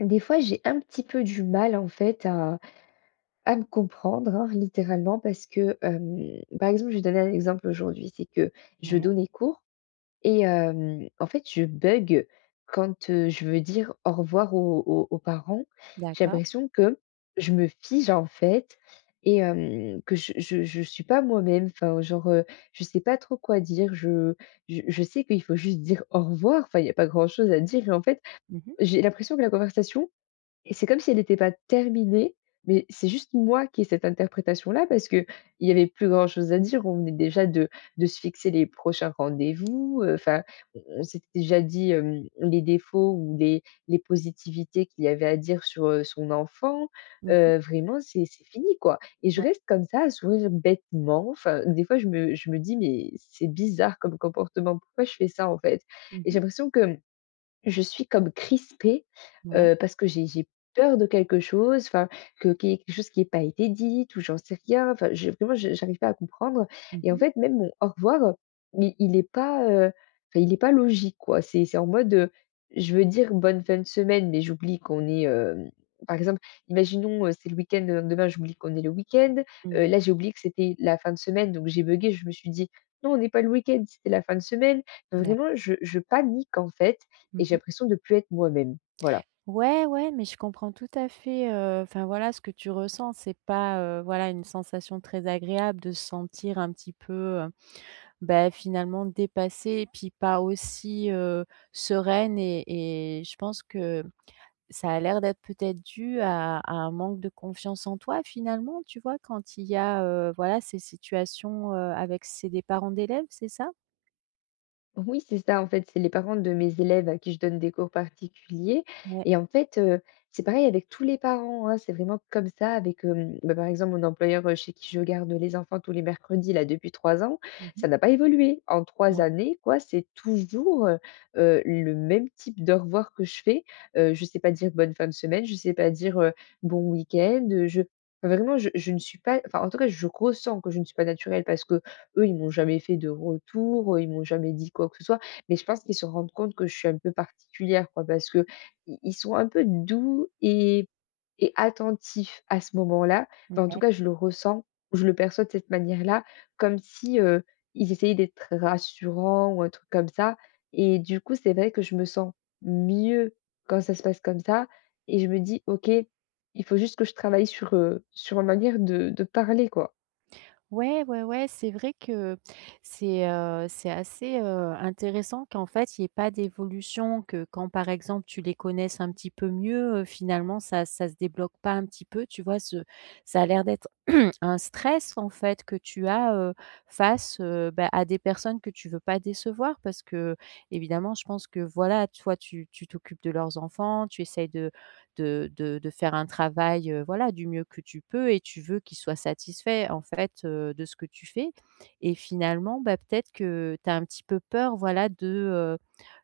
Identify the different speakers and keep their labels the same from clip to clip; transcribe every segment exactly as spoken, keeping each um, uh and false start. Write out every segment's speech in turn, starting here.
Speaker 1: Des fois, j'ai un petit peu du mal, en fait, à à me comprendre, hein, littéralement. Parce que, hem, par exemple, je vais donner un exemple aujourd'hui, c'est que je
Speaker 2: Ouais.
Speaker 1: donnais cours et hem, en fait, je bugge quand, heu, je veux dire: «Au revoir» aux aux aux parents. J'ai
Speaker 2: D'accord.
Speaker 1: l'impression que je me fige, en fait et hem, que je je je suis pas moi-même. Enfin, genre, heu, je sais pas trop quoi dire, je j je sais qu'il faut juste dire: «au revoir», enfin, il y a pas grand chose à dire et en fait,
Speaker 2: Mmh mh.
Speaker 1: j'ai l'impression que la conversation, c'est comme si elle était pas terminée. Mais, c'est juste moi qui ai cette interprétation-là parce qu'il y avait plus grand chose à dire. On venait déjà de de se fixer les prochains rendez-vous, heu, enfin, on on s'est déjà dit, hem, les défauts ou les les positivités qu'il y avait à dire sur, heu, son enfant.
Speaker 2: Mmh mh.
Speaker 1: Heu, vraiment, c'est c'est fini, quoi et je
Speaker 2: Ouais.
Speaker 1: reste comme ça, à sourire bêtement. Enfin, des fois je me je me dis: «Mais c'est bizarre comme comportement, pourquoi je fais ça, en fait?»
Speaker 2: Mmh
Speaker 1: Et j'ai
Speaker 2: mh.
Speaker 1: l'impression que, mmh, je suis comme crispée,
Speaker 2: Ouais.
Speaker 1: heu, parce que j'ai j'ai peur de quelque chose enfin, que qu'il y ait quelque chose qui ait pas été dites ou j'en sais rien. Enfin, je vraiment, je j'arrive pas à comprendre
Speaker 2: Mmh
Speaker 1: et en
Speaker 2: mh.
Speaker 1: fait, même mon «au revoir» mais il est pas, heu, enfin, il est pas logique, quoi. C'est c'est en mode, heu, je veux dire: «Bonne fin de semaine» mais j'oublie qu'on est, hem par exemple, imaginons, heu, c'est le week-end, le lendemain j'oublie qu'on est le week-end.
Speaker 2: Mmh
Speaker 1: Heu,
Speaker 2: mh.
Speaker 1: là, j'ai oublié que c'était la fin de semaine donc j'ai buggé, je me suis dit: «Non, on n'est pas le week-end, c'était la fin de semaine». Non, vraiment,
Speaker 2: D'acc
Speaker 1: je je panique, en fait et
Speaker 2: Mmh
Speaker 1: j'ai
Speaker 2: mh.
Speaker 1: l'impression de plus être moi-même, voilà.
Speaker 2: Ouais, ouais, mais je comprends tout à fait, heu enfin, voilà, ce que tu ressens. C'est pas, heu, voilà, une sensation très agréable de se sentir un petit peu, heu, bah, finalement, dépassée et puis, pas aussi, heu, sereine et et je pense que ça a l'air d'être peut-être dû à à un manque de confiance en toi, finalement, tu vois? Quand il y a, heu, voilà, ces situations, heu, avec c'est des parents d'élèves, c'est ça?
Speaker 1: Oui, c'est ça en fait, c'est les parents de mes élèves à qui je donne des cours particuliers
Speaker 2: Ouais.
Speaker 1: et en fait, heu, c'est pareil avec tous les parents, oh, c'est vraiment comme ça avec, hem bah, par exemple mon employeur, heu, chez qui je garde les enfants tous les mercredis là depuis trois ans,
Speaker 2: Mmh
Speaker 1: ça
Speaker 2: mh.
Speaker 1: n'a pas évolué. En trois
Speaker 2: Ouais.
Speaker 1: années quoi, c'est toujours, heu heu, le même type d'au revoir que je fais. Heu, je sais pas dire «bonne fin de semaine», je sais pas dire, heu, «bon week-end». Heu, je vraiment je je ne suis pas enfin, en tout cas je ressens que je ne suis pas naturelle, parce qu'eux ils m'ont jamais fait de retour. Ils m'ont jamais dit quoi que ce soit. Mais je pense qu'ils se rendent compte que je suis un peu particulière quoi. Parce qu'ils ils sont un peu doux et et attentifs à ce moment-là.
Speaker 2: Mmh
Speaker 1: Enfin, en tout
Speaker 2: ouais.
Speaker 1: cas je le ressens, je le perçois de cette manière-là comme si, heu, ils essayaient d'être rassurants ou un truc comme ça et du coup c'est vrai que je me sens mieux quand ça se passe comme ça et je me dis: «OK, il faut juste que je travaille sur, heu, sur ma manière de de parler quoi.»
Speaker 2: Ouais, ouais, ouais, c'est vrai que c'est, heu, c'est assez, heu, intéressant qu'en fait, il y ait pas d'évolution, que quand par exemple tu les connaisses un petit peu mieux, heu, finalement ça ça se débloque pas un petit peu, tu vois? Ce ça a l'air d'être un stress en fait que tu as, heu, face, heu, bah, à des personnes que tu veux pas décevoir. Parce qu'évidemment je pense que voilà toi tu tu t'occupes de leurs enfants, tu essayes de de de de faire un travail, heu, voilà du mieux que tu peux et tu veux qu'ils soient satisfaits en fait, heu, de ce que tu fais et finalement, bah, peut-être que tu as un petit peu peur voilà de, heu,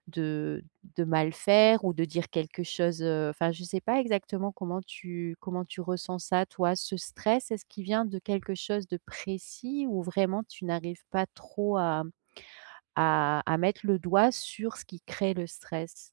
Speaker 2: de de mal faire ou de dire quelque chose, heu enfin je sais pas exactement comment tu comment tu ressens ça toi? Ce stress, est-ce qu'il vient de quelque chose de précis ou vraiment tu n'arrives pas trop à à à mettre le doigt sur ce qui crée le stress?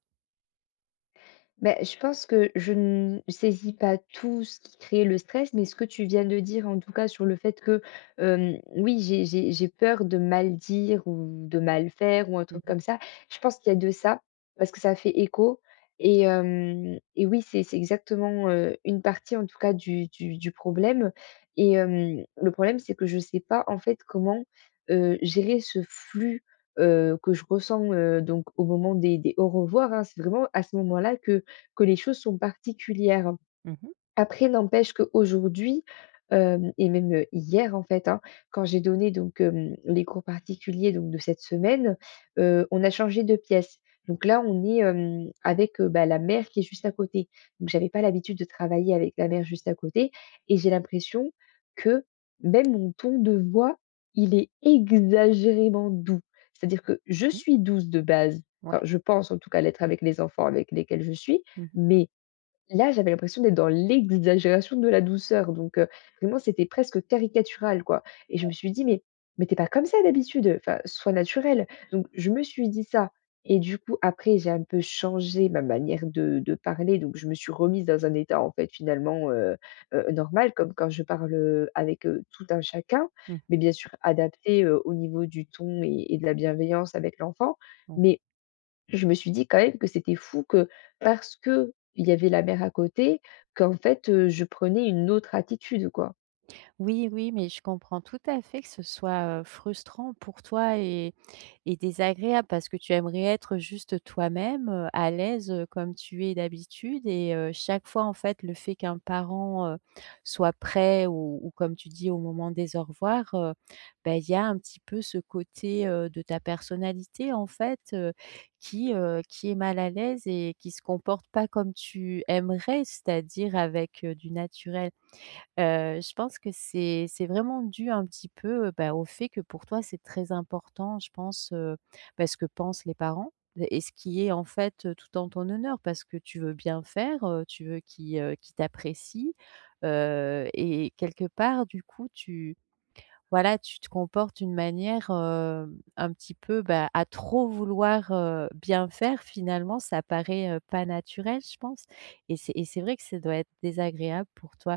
Speaker 1: Beh, je pense que je ne saisis pas tout ce qui crée le stress. Mais, ce que tu viens de dire, en tout cas, sur le fait que, hem, oui, j'ai j'ai j'ai peur de mal dire ou de mal faire ou un
Speaker 2: Mmh
Speaker 1: truc
Speaker 2: mh.
Speaker 1: comme ça. Je pense qu'il y a de ça parce que ça fait écho et hem et oui, c'est c'est exactement, heu, une partie, en tout cas, du du du problème et hem, le problème, c'est que je sais pas, en fait, comment, heu, gérer ce flux, heu, que je ressens, heu, donc au moment des des au revoirs, hein. C'est vraiment à ce moment-là que que les choses sont particulières.
Speaker 2: Mmh mh.
Speaker 1: Après, n'empêche qu'aujourd'hui, hem- et même heu, hier, en fait- hein, quand j'ai donné donc hem, les cours particuliers, donc de cette semaine, heu, on a changé de pièce. Donc là, on est, hem, avec, heu, bah, la mère qui est juste à côté. Donc, j'avais pas l'habitude de travailler avec la mère juste à côté et j'ai l'impression que même mon ton de voix, il est exagérément doux. C'est-à-dire que je
Speaker 2: Mmh.
Speaker 1: suis douce de base.
Speaker 2: Ouais.
Speaker 1: Enfin, je pense, en tout cas, l'être avec les enfants avec lesquels je suis
Speaker 2: Mmh mh.
Speaker 1: mais, là, j'avais l'impression d'être dans l'exagération de la douceur donc heu, vraiment, c'était presque caricatural, quoi et je me
Speaker 2: [unintelligible]
Speaker 1: suis dit: «Mais mais tu es pas comme ça, d'habitude, enfin soit naturelle.» Donc, je me suis dit ça et du coup, après, j'ai un peu changé ma manière de de parler, donc je me suis remise dans un état, en fait, finalement, heu heu, normal comme quand je parle, heu, avec heu, tout un chacun
Speaker 2: Mmh.
Speaker 1: mais bien sûr adapté, heu, au niveau du ton et et de la bienveillance avec l'enfant.
Speaker 2: Mmh.
Speaker 1: Mais je me suis dit, quand même, que c'était fou que parce qu'il y avait la mère à côté, qu'en fait, heu, je prenais une autre attitude, quoi.
Speaker 2: Oui, oui. Mais, je comprends tout à fait que ce soit, heu, frustrant pour toi et et désagréable parce que tu aimerais être juste toi-même, heu, à l'aise, heu, comme tu es d'habitude et heu, chaque fois, en fait, le fait qu'un parent, heu, soit prêt ou ou comme tu dis, au moment des au revoir, heu, bah, il y a un petit peu ce côté, heu, de ta personnalité en fait, heu, qui, heu, qui est mal à l'aise et qui se comporte pas comme tu aimerais. C'est-à-dire avec, heu, du naturel. Heu, je pense que c'est c'est vraiment dû un petit peu, heu, bah, au fait que pour toi c'est très important je pense, heu, bah, ce que pensent les parents et ce qui est en fait, heu, tout en ton honneur parce que tu veux bien faire, heu, tu veux qu'ils, heu, qu'ils t'apprécient. Heu et quelque part du coup tu voilà, tu te comportes d'une manière, hem, un petit peu bah, à trop vouloir, heu, bien faire, finalement, ça paraît, heu, pas naturel je pense et c'est et c'est vrai que ça doit être désagréable pour toi.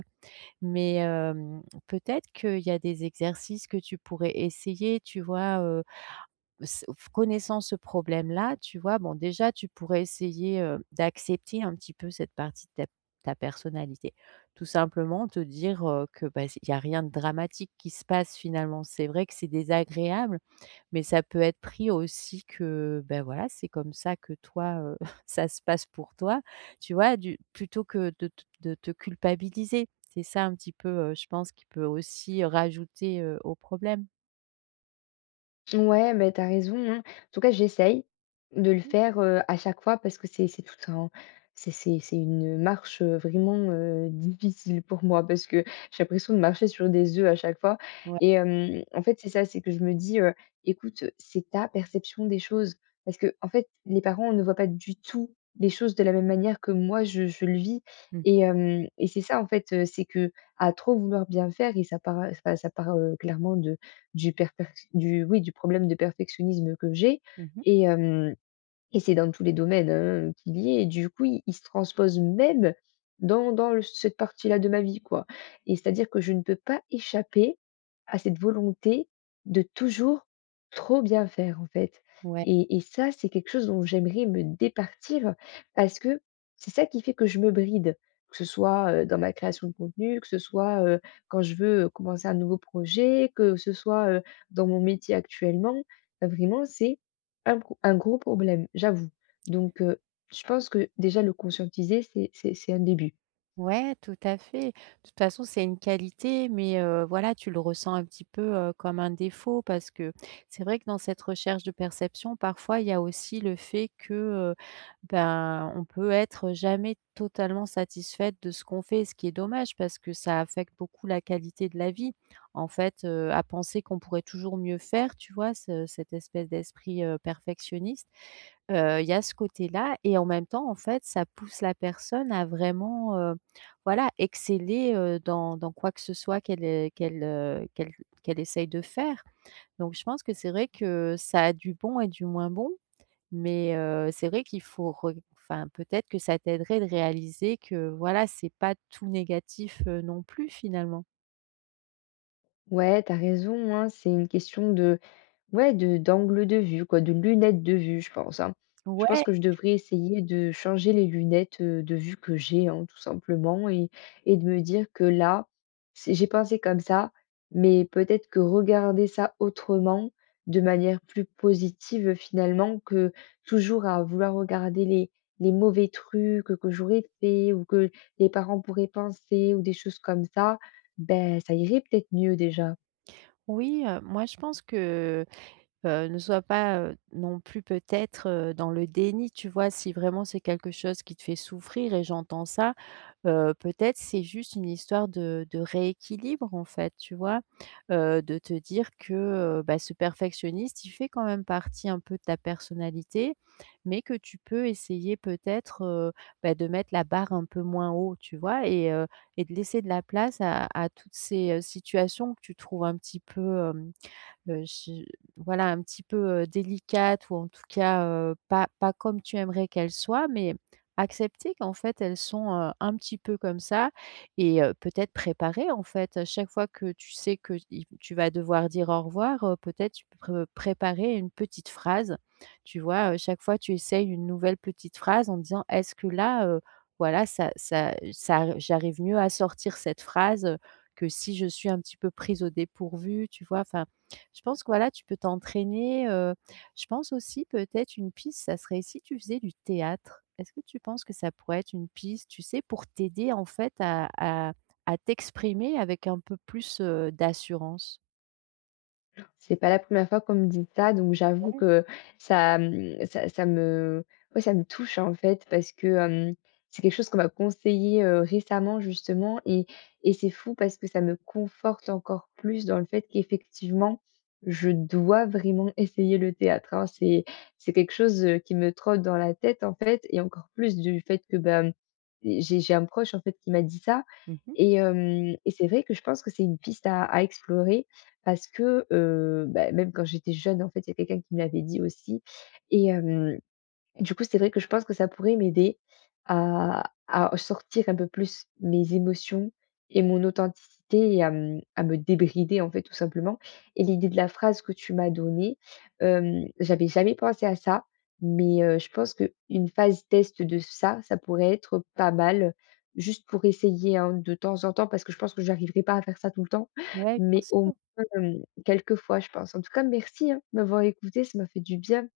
Speaker 2: Mais, hem, peut-être qu'il y a des exercices que tu pourrais essayer, tu vois, heu, s f connaissant ce problème là, tu vois bon déjà tu pourrais essayer, heu, d'accepter un petit peu cette partie de ta p ta personnalité, tout simplement. Te dire, heu, que bah s il y a rien de dramatique qui se passe, finalement. C'est vrai que c'est désagréable mais ça peut être pris aussi que, bah, voilà c'est comme ça que toi, heu ça se passe pour toi, tu vois? Du plutôt que de te de te culpabiliser, c'est ça un petit peu, heu, je pense, qui peut aussi rajouter, heu, au problème.
Speaker 1: Ouais, mais tu as raison, hein. En tout cas, j'essaye de le
Speaker 2: Mmh.
Speaker 1: faire, heu, à chaque fois parce que c'est c'est tout un c'est c'est c'est une marche, heu, vraiment, heu, difficile pour moi parce que j'ai l'impression de marcher sur des œufs à chaque fois
Speaker 2: Ouais.
Speaker 1: et hem, en fait, c'est ça, c'est que je me dis, heu: «Écoute, c'est ta perception des choses», parce qu'en fait, les parents ne voient pas du tout les choses de la même manière que moi je je le vis
Speaker 2: Mmh.
Speaker 1: et hem et c'est ça, en fait, heu, c'est qu'à trop vouloir bien faire et ça part, heu enfin, ça part, heu, clairement de du perfect du, oui, du problème de perfectionnisme que j'ai
Speaker 2: Mmh mh.
Speaker 1: et hem et c'est dans tous les domaines, hein, qu'il y est et du coup, il il se transpose même dans dans l cette partie-là de ma vie, quoi et c'est-à-dire que je ne peux pas échapper à cette volonté de toujours trop bien faire, en fait
Speaker 2: Ouais.
Speaker 1: et et ça, c'est quelque chose dont j'aimerais me départir parce que c'est ça qui fait que je me bride. Que ce soit, heu, dans ma création de contenu, que ce soit, heu, quand je veux, heu, commencer un nouveau projet, que ce soit, heu, dans mon métier actuellement. Vraiment, c'est un pro un gros problème, j'avoue. Donc, heu, je pense que déjà le conscientiser, c'est c'est c'est un début.
Speaker 2: Ouais, tout à fait. Toute façon, c'est une qualité mais, heu, voilà, tu le ressens un petit peu, heu, comme un défaut parce que c'est vrai que dans cette recherche de perception parfois il y a aussi le fait que, heu, ben on peut être jamais totalement satisfaite de ce qu'on fait, ce qui est dommage parce que ça affecte beaucoup la qualité de la vie. En fait, heu, à penser qu'on pourrait toujours mieux faire, tu vois? Ce cette espèce d'esprit, heu, perfectionniste, heu, il y a ce côté-là et en même temps, en fait, ça pousse la personne à vraiment, heu, voilà exceller, heu, dans dans quoi que ce soit qu'elle, heu, qu'elle, heu, qu'elle qu'elle essaie de faire. Donc, je pense que c'est vrai que ça a du bon et du moins bon mais, heu, c'est vrai qu'il faut re enfin, peut-être que ça t'aiderait de réaliser que, voilà, c'est pas tout négatif, heu, non plus, finalement.
Speaker 1: Ouais. Tu as raison hein. C'est une question de ouais, de d'angle de vue quoi, de lunettes de vue, je pense hein. Je pense
Speaker 2: Ouais.
Speaker 1: que je devrais essayer de changer les lunettes, heu, de vue que j'ai hein tout simplement et et de me dire que là, c'est j'ai pensé comme ça mais peut-être que regarder ça autrement, de manière plus positive finalement, que toujours à vouloir regarder les les mauvais trucs que j'aurais fait ou que les parents pourraient penser ou des choses comme ça, beh, ça irait peut-être mieux déjà.
Speaker 2: Oui, heu, moi je pense que heu, ne sois pas, heu, non plus peut-être, heu, dans le déni, tu vois? Si vraiment c'est quelque chose qui te fait souffrir- et j'entends ça- heu, peut-être, c'est juste une histoire de de rééquilibre en fait, tu vois? Heu, de te dire que, heu, bah, ce perfectionniste il fait quand même partie un peu de ta personnalité mais que tu peux essayer peut-être, heu, bah, de mettre la barre un peu moins haut, tu vois? Et heu et de laisser de la place à à toutes ces situations que tu trouves un petit peu, hem, heu, j voilà, un petit peu, heu, délicates ou en tout cas, heu, pas pas comme tu aimerais qu'elles soient. Mais accepter qu'en fait elles sont, heu, un petit peu comme ça et heu, peut-être préparer, en fait, à chaque fois que tu sais qu'il tu vas devoir dire «au revoir» heu, peut-être tu preux préparer une petite phrase, tu vois? Heu, chaque fois tu essayes une nouvelle petite phrase en disant: «Est-ce que là, heu, voilà, ça ça ça j'arrive mieux à sortir cette phrase, heu, que si je suis un petit peu prise au dépourvu» tu vois? Enfin, je pense que, voilà, tu peux t'entraîner, heu, je pense aussi peut-être une piste, ça serait si tu faisais du théâtre? Est-ce que tu penses que ça pourrait être une piste, tu sais? Pour t'aider, en fait, à à à t'exprimer avec un peu plus, heu, d'assurance.
Speaker 1: Ouh là! C'est pas la première fois qu'on me dit ça, donc j'avoue
Speaker 2: Ouais.
Speaker 1: que ça, mmh, ça ça me ouais ça me touche en fait, parce que, hem, c'est quelque chose qu'on m'a conseillé, heu, récemment justement et et c'est fou parce que ça me conforte encore plus dans le fait qu'effectivement, je dois vraiment essayer le théâtre, hein. C'est c'est quelque chose, heu, qui me trotte dans la tête en fait et encore plus du fait que ben, mmh, j'ai j'ai un proche, en fait, qui m'a dit ça
Speaker 2: Mmh mh.
Speaker 1: et hem et c'est vrai que je pense que c'est une piste à à explorer parce que, heu, bah même quand j'étais jeune, en fait, il y a quelqu'un qui me l'avait dit aussi et hem, du coup c'était vrai que je pense que ça pourrait m'aider à à au sortir un peu plus mes émotions et mon authenticité et à, mmh, à me débrider, en fait, tout simplement et l'idée de la phrase que tu m'as donnée, hem, j'avais jamais pensé à ça mais, heu, je pense qu'une phase test de ça, ça pourrait être pas mal juste pour essayer hein de temps en temps parce que je pense que j'arriverai pas à faire ça tout le temps.
Speaker 2: Ouais, bien
Speaker 1: Mais au
Speaker 2: sûr.
Speaker 1: moins, hem, quelques fois, je pense en tout cas, merci hein de m'avoir écoutée, ça m'a fait du bien.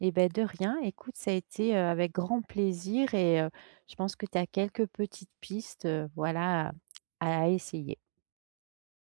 Speaker 2: Et bah de rien. Écoute, ça a été, heu, avec grand plaisir et heu, je pense que tu as quelques petites pistes, heu, voilà, à à essayer.